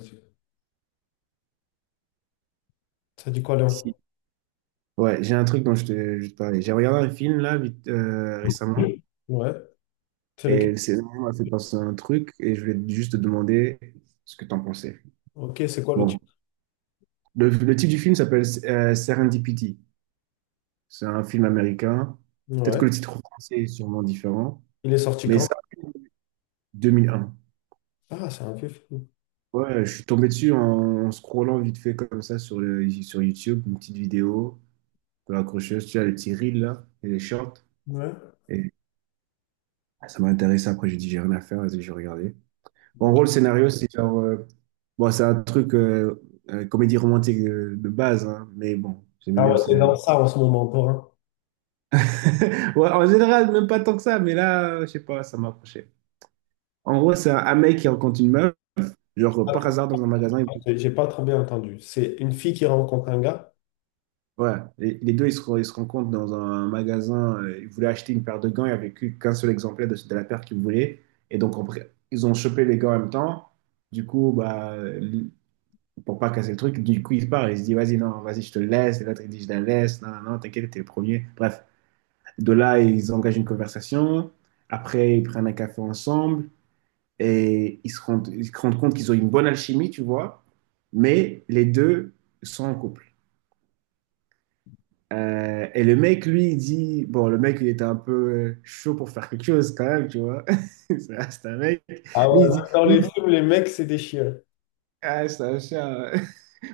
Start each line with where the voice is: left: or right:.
left: Ça dit quoi,
right: Si.
left: Léon?
right: Ouais, j'ai un truc dont je te parlais. J'ai regardé un film là vite, récemment
left: Oui. Ouais. C'est lequel?
right: et c'est ça m'a fait penser à un truc et je voulais juste te demander ce que t'en pensais.
left: Ok, c'est quoi le
right: Bon,
left: titre?
right: le titre du film s'appelle Serendipity. C'est un film américain. Peut-être
left: Ouais.
right: que le titre français est sûrement différent,
left: Il est sorti
right: mais
left: quand?
right: ça, 2001.
left: Ah, c'est un vieux film.
right: Ouais, je suis tombé dessus en scrollant vite fait comme ça sur, le, sur YouTube, une petite vidéo de l'accrocheuse, tu as les petits reels là et les shorts.
left: Ouais.
right: Et ça m'a intéressé. Après, j'ai dit, j'ai rien à faire, vas-y, j'ai regardé. En gros, le scénario, c'est genre. Bon, c'est un truc comédie romantique de, base, hein, mais bon, j'aimais
left: Ah
right: bien le
left: ouais, t'es dans
right: scénario.
left: ça en ce moment encore, hein.
right: Ouais, en général, même pas tant que ça, mais là, je sais pas, ça m'a accroché. En gros, c'est un mec qui rencontre une meuf, genre par
left: Attends,
right: hasard dans un magasin.
left: j'ai pas trop bien entendu. C'est une fille qui rencontre un gars.
right: Ouais, et les deux, ils se rencontrent dans un magasin. Ils voulaient acheter une paire de gants, il n'y avait qu'un seul exemplaire de la paire qu'ils voulaient. Et donc, après, ils ont chopé les gants en même temps. Du coup, bah, pour pas casser le truc. Du coup, il part, il se dit, vas-y, non, vas-y, je te laisse. Et l'autre, il dit, je la laisse. Non, non, non, t'inquiète, t'es le premier. Bref, de là, ils engagent une conversation. Après, ils prennent un café ensemble et ils se rendent compte qu'ils ont une bonne alchimie, tu vois. Mais les deux sont en couple. Et le mec, lui, il dit, bon, le mec, il était un peu chaud pour faire quelque chose quand même, tu vois. C'est un mec.
left: Ah ouais, même dans
right: Lui, il
left: les
right: dit,
left: films, les mecs, c'est des chiens. Je
right: ah, c'est un chien.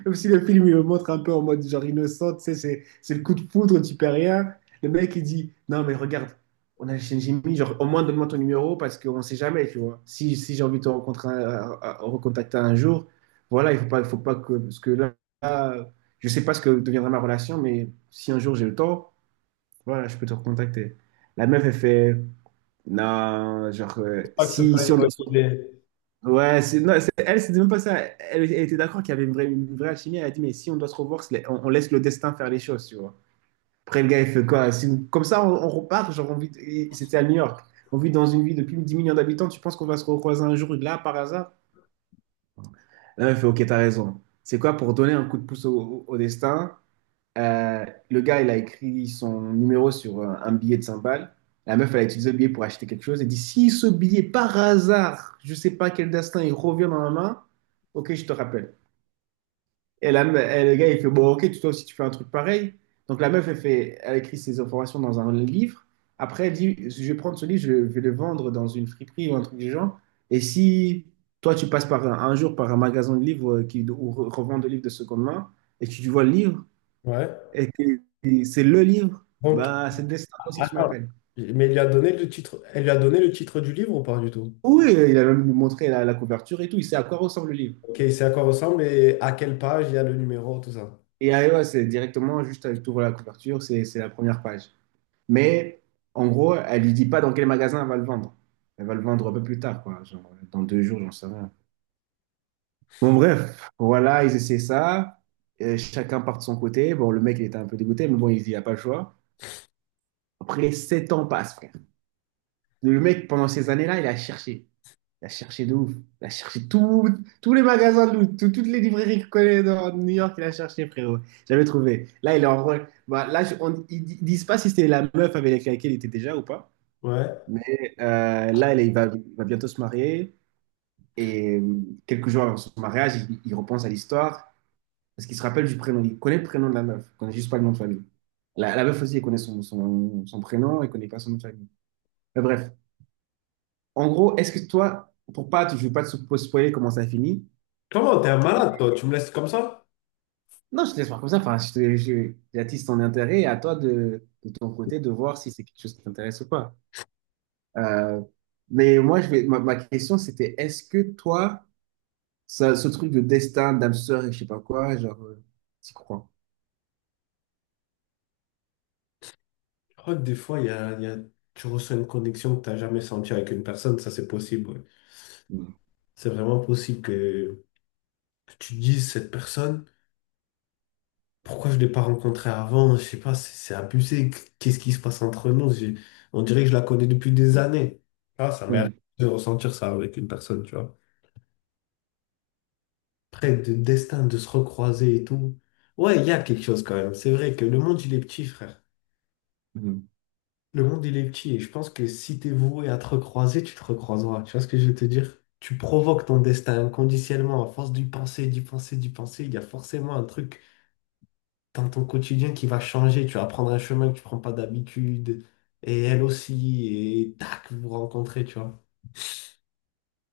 right: Comme si le film, il le montre un peu en mode genre innocent, tu sais, c'est le coup de foudre, tu perds rien. Le mec, il dit, non, mais regarde, on a Shinjimi, genre, au moins donne-moi ton numéro parce qu'on sait jamais, tu vois. Si j'ai envie de te rencontrer, recontacter un jour, voilà, il faut pas que, parce que là, là, je sais pas ce que deviendra ma relation, mais si un jour j'ai le temps, voilà, je peux te recontacter. La meuf, elle fait, non, genre,
left: crois que c'est
right: si,
left: pas
right: si
left: une
right: on
left: bonne
right: doit se
left: idée.
right: Ouais, non, elle, c'était même pas ça. Elle, elle était d'accord qu'il y avait une vraie alchimie. Elle a dit, mais si on doit se revoir, on laisse le destin faire les choses, tu vois. Après, le gars, il fait quoi? Si comme ça, on repart. Genre, on vit, et c'était à New York. On vit dans une ville de plus de 10 millions d'habitants. Tu penses qu'on va se recroiser un jour, là, par hasard? Là, elle fait, ok, t'as raison. C'est quoi pour donner un coup de pouce au, au destin? Euh, le gars, il a écrit son numéro sur un billet de 100 balles. La meuf, elle a utilisé le billet pour acheter quelque chose. Elle dit, si ce billet, par hasard, je sais pas quel destin, il revient dans ma main, ok, je te rappelle. Et, et le gars, il fait, bon, ok, toi aussi, tu fais un truc pareil. Donc la meuf, elle fait, elle écrit ses informations dans un livre. Après, elle dit, je vais prendre ce livre, je vais le vendre dans une friperie ou un truc du genre. Et si toi, tu passes par un jour par un magasin de livres qui, où revend des livres de seconde main et que tu vois le livre,
left: Ouais.
right: et, c'est le livre.
left: Donc,
right: Bah, c'est Destin, toi aussi tu
left: attends.
right: m'appelles.
left: Mais il lui a donné le titre. Elle lui a donné le titre du livre ou pas du tout?
right: Oui, il a même montré la couverture et tout. Il sait à quoi ressemble le livre.
left: Ok, c'est à quoi ressemble et à quelle page il y a le numéro, tout ça.
right: Et ah, ouais, c'est directement juste avec tout la couverture, c'est la première page. Mais en gros, elle lui dit pas dans quel magasin elle va le vendre. Elle va le vendre un peu plus tard, quoi. Genre, dans deux jours, j'en sais rien. Bon, bref, voilà, ils essaient ça. Chacun part de son côté. Bon, le mec, il était un peu dégoûté, mais bon, il se dit, il n'y a pas le choix. Après, 7 ans passent, frère. Le mec, pendant ces années-là, il a cherché. Il a cherché de ouf. Il a cherché tous les magasins de loot, toutes les librairies qu'il connaît dans New York, il a cherché, frérot. J'avais trouvé. Là, il est en rôle. Bah, là, ils disent pas si c'était la meuf avec laquelle il était déjà ou pas.
left: Ouais.
right: Mais là, il va bientôt se marier. Et quelques jours avant son mariage, il repense à l'histoire. Parce qu'il se rappelle du prénom. Il connaît le prénom de la meuf. Il connaît juste pas le nom de famille. La meuf aussi, elle connaît son prénom. Elle connaît pas son nom de famille. Mais bref. En gros, est-ce que toi, pour pas, je veux pas te spoiler comment ça finit.
left: Comment t'es un malade, toi? Tu me laisses comme ça?
right: Non, je te laisse voir comme ça. Enfin, j'attise ton intérêt et à toi de ton côté de voir si c'est quelque chose qui t'intéresse ou pas. Euh, mais moi, je vais, ma question, c'était est-ce que toi, ça, ce truc de destin, d'âme sœur et je sais pas quoi, genre, t'y crois?
left: Je crois que des fois, tu ressens une connexion que tu n'as jamais sentie avec une personne, ça c'est possible. Ouais.
right: Mm.
left: C'est vraiment possible que tu te dises, cette personne, pourquoi je ne l'ai pas rencontrée avant? Je sais pas, c'est abusé. Qu'est-ce qui se passe entre nous? J'ai- on dirait que je la connais depuis des années. Ah, ça m'est
right: Ouais.
left: arrivé de ressentir ça avec une personne, tu vois. Près de destin, de se recroiser et tout. Ouais, il y a quelque chose quand même. C'est vrai que le monde, il est petit, frère.
right: Mm.
left: Le monde, il est petit et je pense que si t'es voué à te recroiser, tu te recroiseras. Tu vois ce que je veux te dire? Tu provoques ton destin inconditionnellement à force d'y penser, d'y penser, d'y penser. Il y a forcément un truc dans ton quotidien qui va changer. Tu vas prendre un chemin que tu prends pas d'habitude et elle aussi et tac, vous vous rencontrez, tu vois.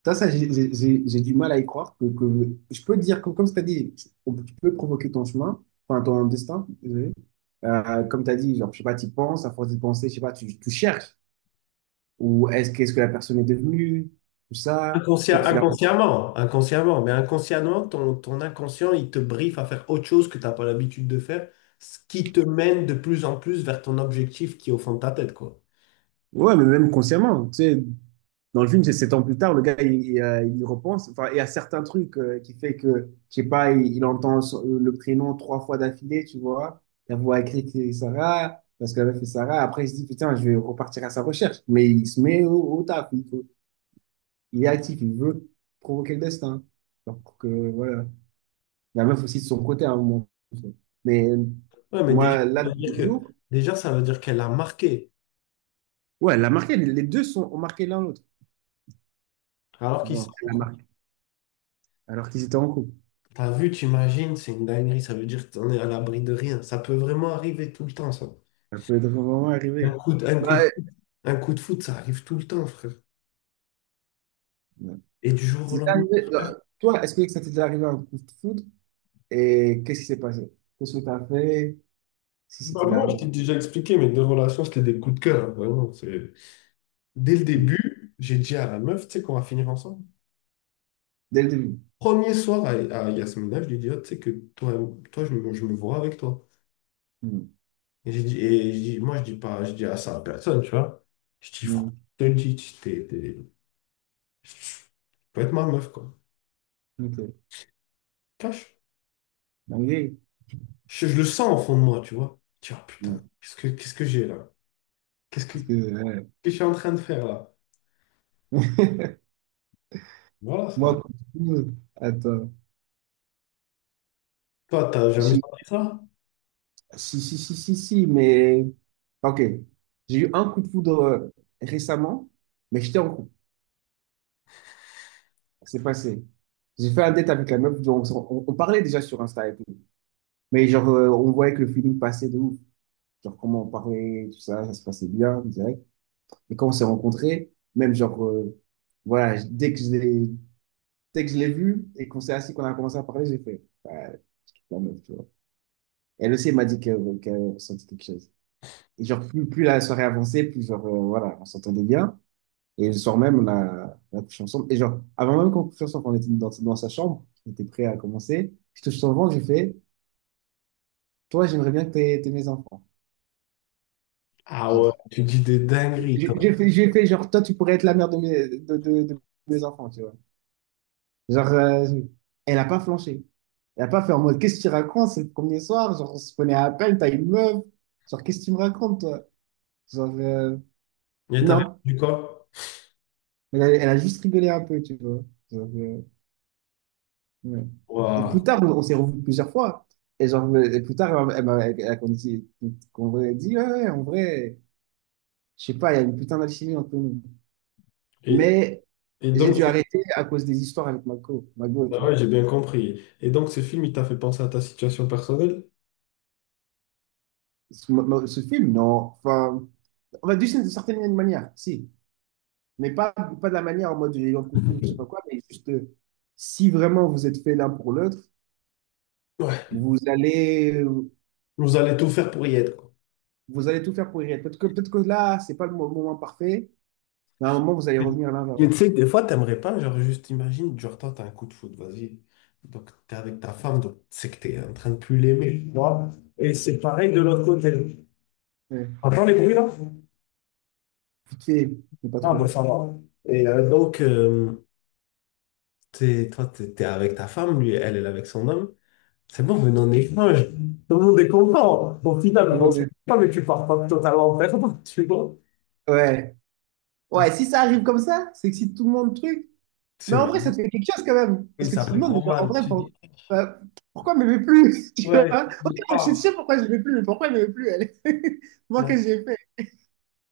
right: J'ai du mal à y croire. Je peux te dire, que, comme tu as dit, on- tu peux provoquer ton chemin, enfin ton destin, désolé. Comme tu as dit, genre, je sais pas, tu penses, à force d'y penser, je sais pas, tu cherches. Ou est-ce qu'est-ce que la personne est devenue? Tout ça.
left: Inconscient,
right: Peut-être tu l'as.
left: inconsciemment, inconsciemment, mais inconsciemment, ton inconscient, il te briefe à faire autre chose que t'as pas l'habitude de faire, ce qui te mène de plus en plus vers ton objectif qui est au fond de ta tête, quoi.
right: Ouais, mais même consciemment, tu sais, dans le film, c'est 7 ans plus tard, le gars, il y repense, enfin, il y a certains trucs qui fait que, je sais pas, il entend le prénom 3 fois d'affilée, tu vois, la voix écrite c'est Sarah, parce qu'elle avait fait Sarah, après il se dit, putain, je vais repartir à sa recherche, mais il se met au taf, il est actif, il veut provoquer le destin. Donc, voilà, la meuf aussi de son côté à un moment. Mais
left: Ouais, mais déjà, ça
right: moi, là,
left: veut dire que,
right: toujours
left: déjà, ça veut dire qu'elle a marqué.
right: Ouais, elle a marqué, les deux ont marqué l'un l'autre.
left: Alors qu'ils
right: Genre, elle a
left: sont.
right: marqué, alors qu'ils étaient en couple.
left: T'as vu, t'imagines, c'est une dinguerie. Ça veut dire que t'en es à l'abri de rien. Ça peut vraiment arriver tout le temps, ça.
right: Ça peut être vraiment
left: Un
right: arrivé.
left: coup de, un coup
right: Bah,
left: de, un coup de foot, ça arrive tout le temps, frère.
right: Ouais.
left: Et du jour au
right: C'est déjà
left: lendemain.
right: arrivé. Toi, est-ce que ça t'est déjà arrivé un coup de foudre? Et qu'est-ce qui s'est passé? Qu'est-ce que t'as fait si ça
left: Bah,
right: t'est déjà
left: moi, je
right: arrivé?
left: t'ai déjà expliqué, mes deux relations, c'était des coups de cœur. Hein, vraiment, c'est- dès le
right: Mm.
left: début, j'ai dit à la meuf, tu sais qu'on va finir ensemble.
right: Dès le début.
left: Premier soir à Yasmina, je lui ai dit, oh, tu sais que toi, toi je me vois avec toi.
right: Mm.
left: Et j'ai dit, et je dis- moi, je dis pas, je dis à ça à personne, tu vois. Je dis, franchement,
right: Mm.
left: je te le dis, tu peux être ma meuf, quoi.
right: Ok.
left: Cache.
right: Dinguerie.
left: Je le sens au fond de moi, tu vois. Je dis, ah, putain,
right: Mm.
left: qu'est-ce que j'ai là?
right: Parce
left: Qu'est-ce
right: que, ouais.
left: que je suis en train de faire là? Voilà, ça.
right: Moi, coup de foudre, attends.
left: Toi, t'as jamais
right: Si,
left: senti ça?
right: si, si, si, si, si, mais. Ok. J'ai eu un coup de foudre récemment, mais j'étais en couple. C'est passé. J'ai fait un date avec la meuf, donc on parlait déjà sur Insta et tout. Mais genre, on voyait que le feeling passait de ouf. Genre, comment on parlait, tout ça, ça se passait bien, direct. Et quand on s'est rencontrés, même genre, voilà, dès que je l'ai, dès que je l'ai vue et qu'on s'est assis, qu'on a commencé à parler, j'ai fait, bah, la meuf, tu vois. Elle aussi, elle m'a dit qu'elle ressentait quelque chose. Et genre, plus la soirée avançait, plus genre, voilà, on s'entendait bien. Et le soir même, on a couché ensemble. Et genre, avant même qu'on couche ensemble, on était dans sa chambre, on était prêt à commencer. Je touche son ventre, j'ai fait, toi, j'aimerais bien que t'aies mes enfants.
left: Ah ouais,
right: Genre,
left: tu dis des dingueries, toi.
right: J'ai fait, genre, toi, tu pourrais être la mère de de mes enfants, tu vois. Genre, elle a pas flanché. Elle a pas fait en mode, qu'est-ce que tu racontes? C'est le premier soir, genre, on se prenait à peine, t'as une meuf. Genre, qu'est-ce que tu me racontes, toi? Genre,
left: Et t'as
right: non.
left: répondu quoi?
right: Elle a, elle a juste rigolé un peu, tu vois. Genre, Oui. Et
left: Waouh.
right: plus tard, on s'est revus plusieurs fois. Et, genre, et plus tard, elle m'a dit, qu'on aurait dit, ouais, ouais, en vrai, je sais pas, il y a une putain d'alchimie entre nous.
left: Et,
right: Mais
left: et
right: j'ai
left: donc,
right: dû
left: c'est-
right: arrêter à cause des histoires avec Marco, Margot, tu
left: ah ouais,
right: vois.
left: j'ai bien compris. Et donc, ce film, il t'a fait penser à ta situation personnelle?
right: Ce film, non. Enfin, on va dire d'une certaine manière, si. Mais pas de la manière en mode j'ai eu un coup de foudre, je sais pas quoi, mais juste si vraiment vous êtes fait l'un pour l'autre,
left: Ouais.
right: vous allez,
left: Vous allez tout faire pour y être, quoi.
right: vous allez tout faire pour y être. Peut-être que là, c'est pas le moment parfait, mais à un moment, vous allez revenir l'un vers
left: Mais tu sais, des fois, t'aimerais pas, genre, juste imagine, genre, toi, t'as un coup de foudre, vas-y. Donc, t'es avec ta femme, donc, c'est que t'es en train de plus l'aimer, tu vois. Et c'est pareil de l'autre côté.
right: ouais.
left: Entends les bruits, là?
right: Piqué, mais pas
left: Ah, bon,
right: trop.
left: ça va. Et donc, t'es- toi, t'es avec ta femme, lui, elle, elle est avec son homme. C'est bon, venez en échange. Tout le monde est content. Au
right: Je
left: final,
right: vois
left: bon, c'est
right: bien.
left: pas, mais tu pars pas totalement en perdant, tu vois.
right: Ouais.
left: Ah,
right: Ouais,
left: c'est
right: si ça arrive comme ça, c'est que si tout le monde truc. Mais en vrai, ça
left: magnifique.
right: te fait quelque chose quand même.
left: Oui,
right: Parce que
left: ça
right: tu te
left: fait
right: demandes, mais
left: trop
right: genre, en
left: mal.
right: vrai,
left: Tu dis,
right: euh, pourquoi elle m'aimait plus? Tu vois?
left: ouais, tu
right: Ok,
left: dis,
right: moi, je sais
left: ah.
right: pourquoi je m'aimais plus, mais pourquoi elle m'aimait plus, elle? Moi, qu'est-ce que j'ai fait?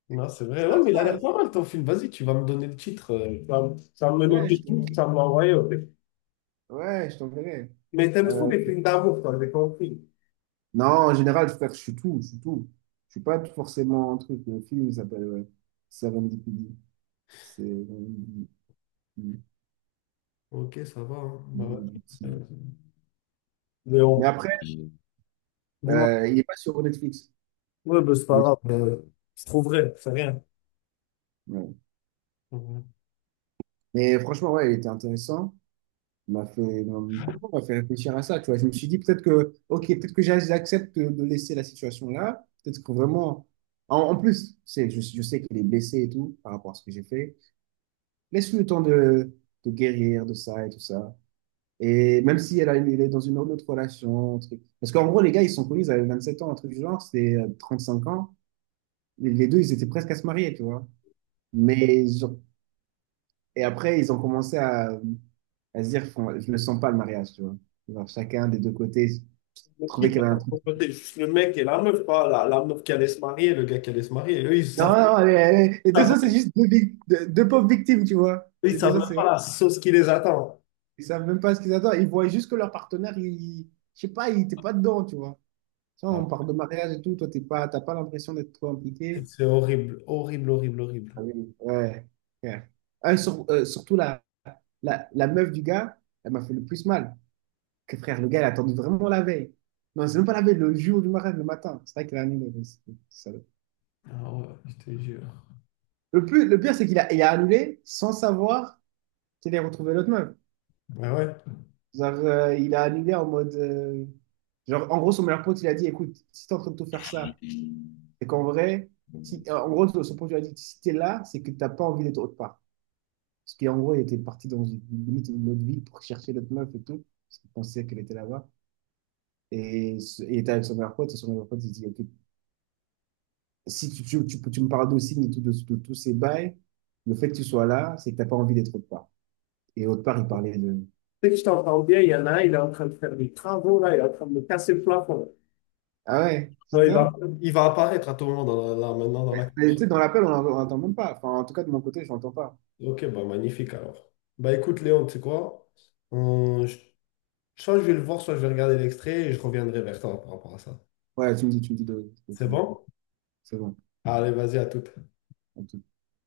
left: Non, c'est vrai.
right: Ça,
left: Ouais, mais il a
right: ça,
left: l'air pas mal ton film. Vas-y, tu vas me donner le titre. Ça, ça me
right: ouais, je
left: notait
right: t'en-
left: tout, ça me l'a envoyé.
right: ouais, je t'enverrai.
left: Mais t'aimes trop
right: Euh,
left: les films d'amour, toi, j'ai compris.
right: non, en général, frère, je suis tout. Je suis pas forcément un truc. Le film il s'appelle ouais, Serendipity. C'est.
left: Ok, ça va. Hein. Bah, ouais. Euh, mais
right: Mais
left: bon,
right: après,
left: dis-moi.
right: Il est pas sur Netflix.
left: Ouais, ben, c'est pas
right: Il est-
left: grave, c'est trop vrai, c'est rien.
right: ouais.
left: Mhm.
right: Mais franchement, ouais, il était intéressant. Il m'a fait réfléchir à ça, tu vois. Je me suis dit peut-être que, ok, peut-être que j'accepte de laisser la situation là. Peut-être que vraiment, en plus, c'est, je sais qu'il est blessé et tout par rapport à ce que j'ai fait. Laisse-lui le temps de guérir de ça et tout ça. Et même si elle a, il est dans une autre relation, un truc. Parce qu'en gros, les gars, ils sont connus, ils avaient 27 ans, un truc du genre, c'était 5 ans. Les deux, ils étaient presque à se marier, tu vois. Mais genre, et après, ils ont commencé à, je ne sens pas le mariage, tu vois. Genre, chacun des deux côtés
left: Le
right: trouvait
left: qui
right: qu'il y
left: va
right: avait un truc.
left: côté, juste le mec et la meuf, pas la, la meuf qui allait se marier, le gars qui allait se marier. Eux, ils
right: Non,
left: savent,
right: non, les deux autres, c'est
left: savent-
right: juste deux pauvres victimes, tu vois.
left: ils
right: Les deux
left: savent
right: autres,
left: même
right: c'est
left: pas
right: vrai.
left: la sauce qui les attend.
right: Ils savent même pas ce qu'ils attendent. Ils voient juste que leur partenaire, il, je sais pas, il était pas dedans, tu vois. Tu vois,
left: Ah,
right: on parle de mariage et tout, toi, t'es pas, t'as pas l'impression d'être trop impliqué.
left: c'est horrible, horrible, horrible, horrible.
right: Ah oui. Ouais. Ouais. Surtout la meuf du gars, elle m'a fait le plus mal. Que frère, le gars, il a attendu vraiment la veille. Non, c'est même pas la veille, le jour du mariage, le matin. C'est vrai qu'il a annulé. Mais c'est salaud.
left: Ah ouais, je te jure.
right: Le plus, le pire, c'est qu'il a, il a annulé sans savoir qu'il allait retrouver l'autre meuf.
left: Ah ouais.
right: Genre, il a annulé en mode. Genre, en gros, son meilleur pote, il a dit, écoute, si t'es en train de tout faire ça, c'est qu'en vrai, si, en gros, son pote lui a dit, si t'es là, c'est que t'as pas envie d'être autre part. Parce qu'en gros, il était parti dans une, limite une autre ville pour chercher l'autre meuf et tout. Parce qu'il pensait qu'elle était là-bas. Il était avec son meilleur pote, et son meilleur pote, il dit, ok, si tu me parles d'Ossine et tout, de tous ces bails, le fait que tu sois là, c'est que t'as pas envie d'être autre part. Et autre part, il parlait de...
left: Sais que je t'entends bien, il y en a un, il est en train de faire des travaux, là, il est en train de me casser le plafond.
right: Ah ouais,
left: Non,
right: putain.
left: il va apparaître à tout moment dans la- là, maintenant dans la...
right: Et tu sais, dans l'appel, on n'entend même pas. Enfin, en tout cas, de mon côté, je n'entends pas.
left: Ok, bah magnifique alors. Bah écoute Léon, tu sais quoi? On- je- soit je vais le voir, soit je vais regarder l'extrait et je reviendrai vers toi par rapport à ça.
right: Ouais, tu me dis de
left: C'est
right: ton-
left: bon?
right: C'est bon.
left: Allez, vas-y, à toute.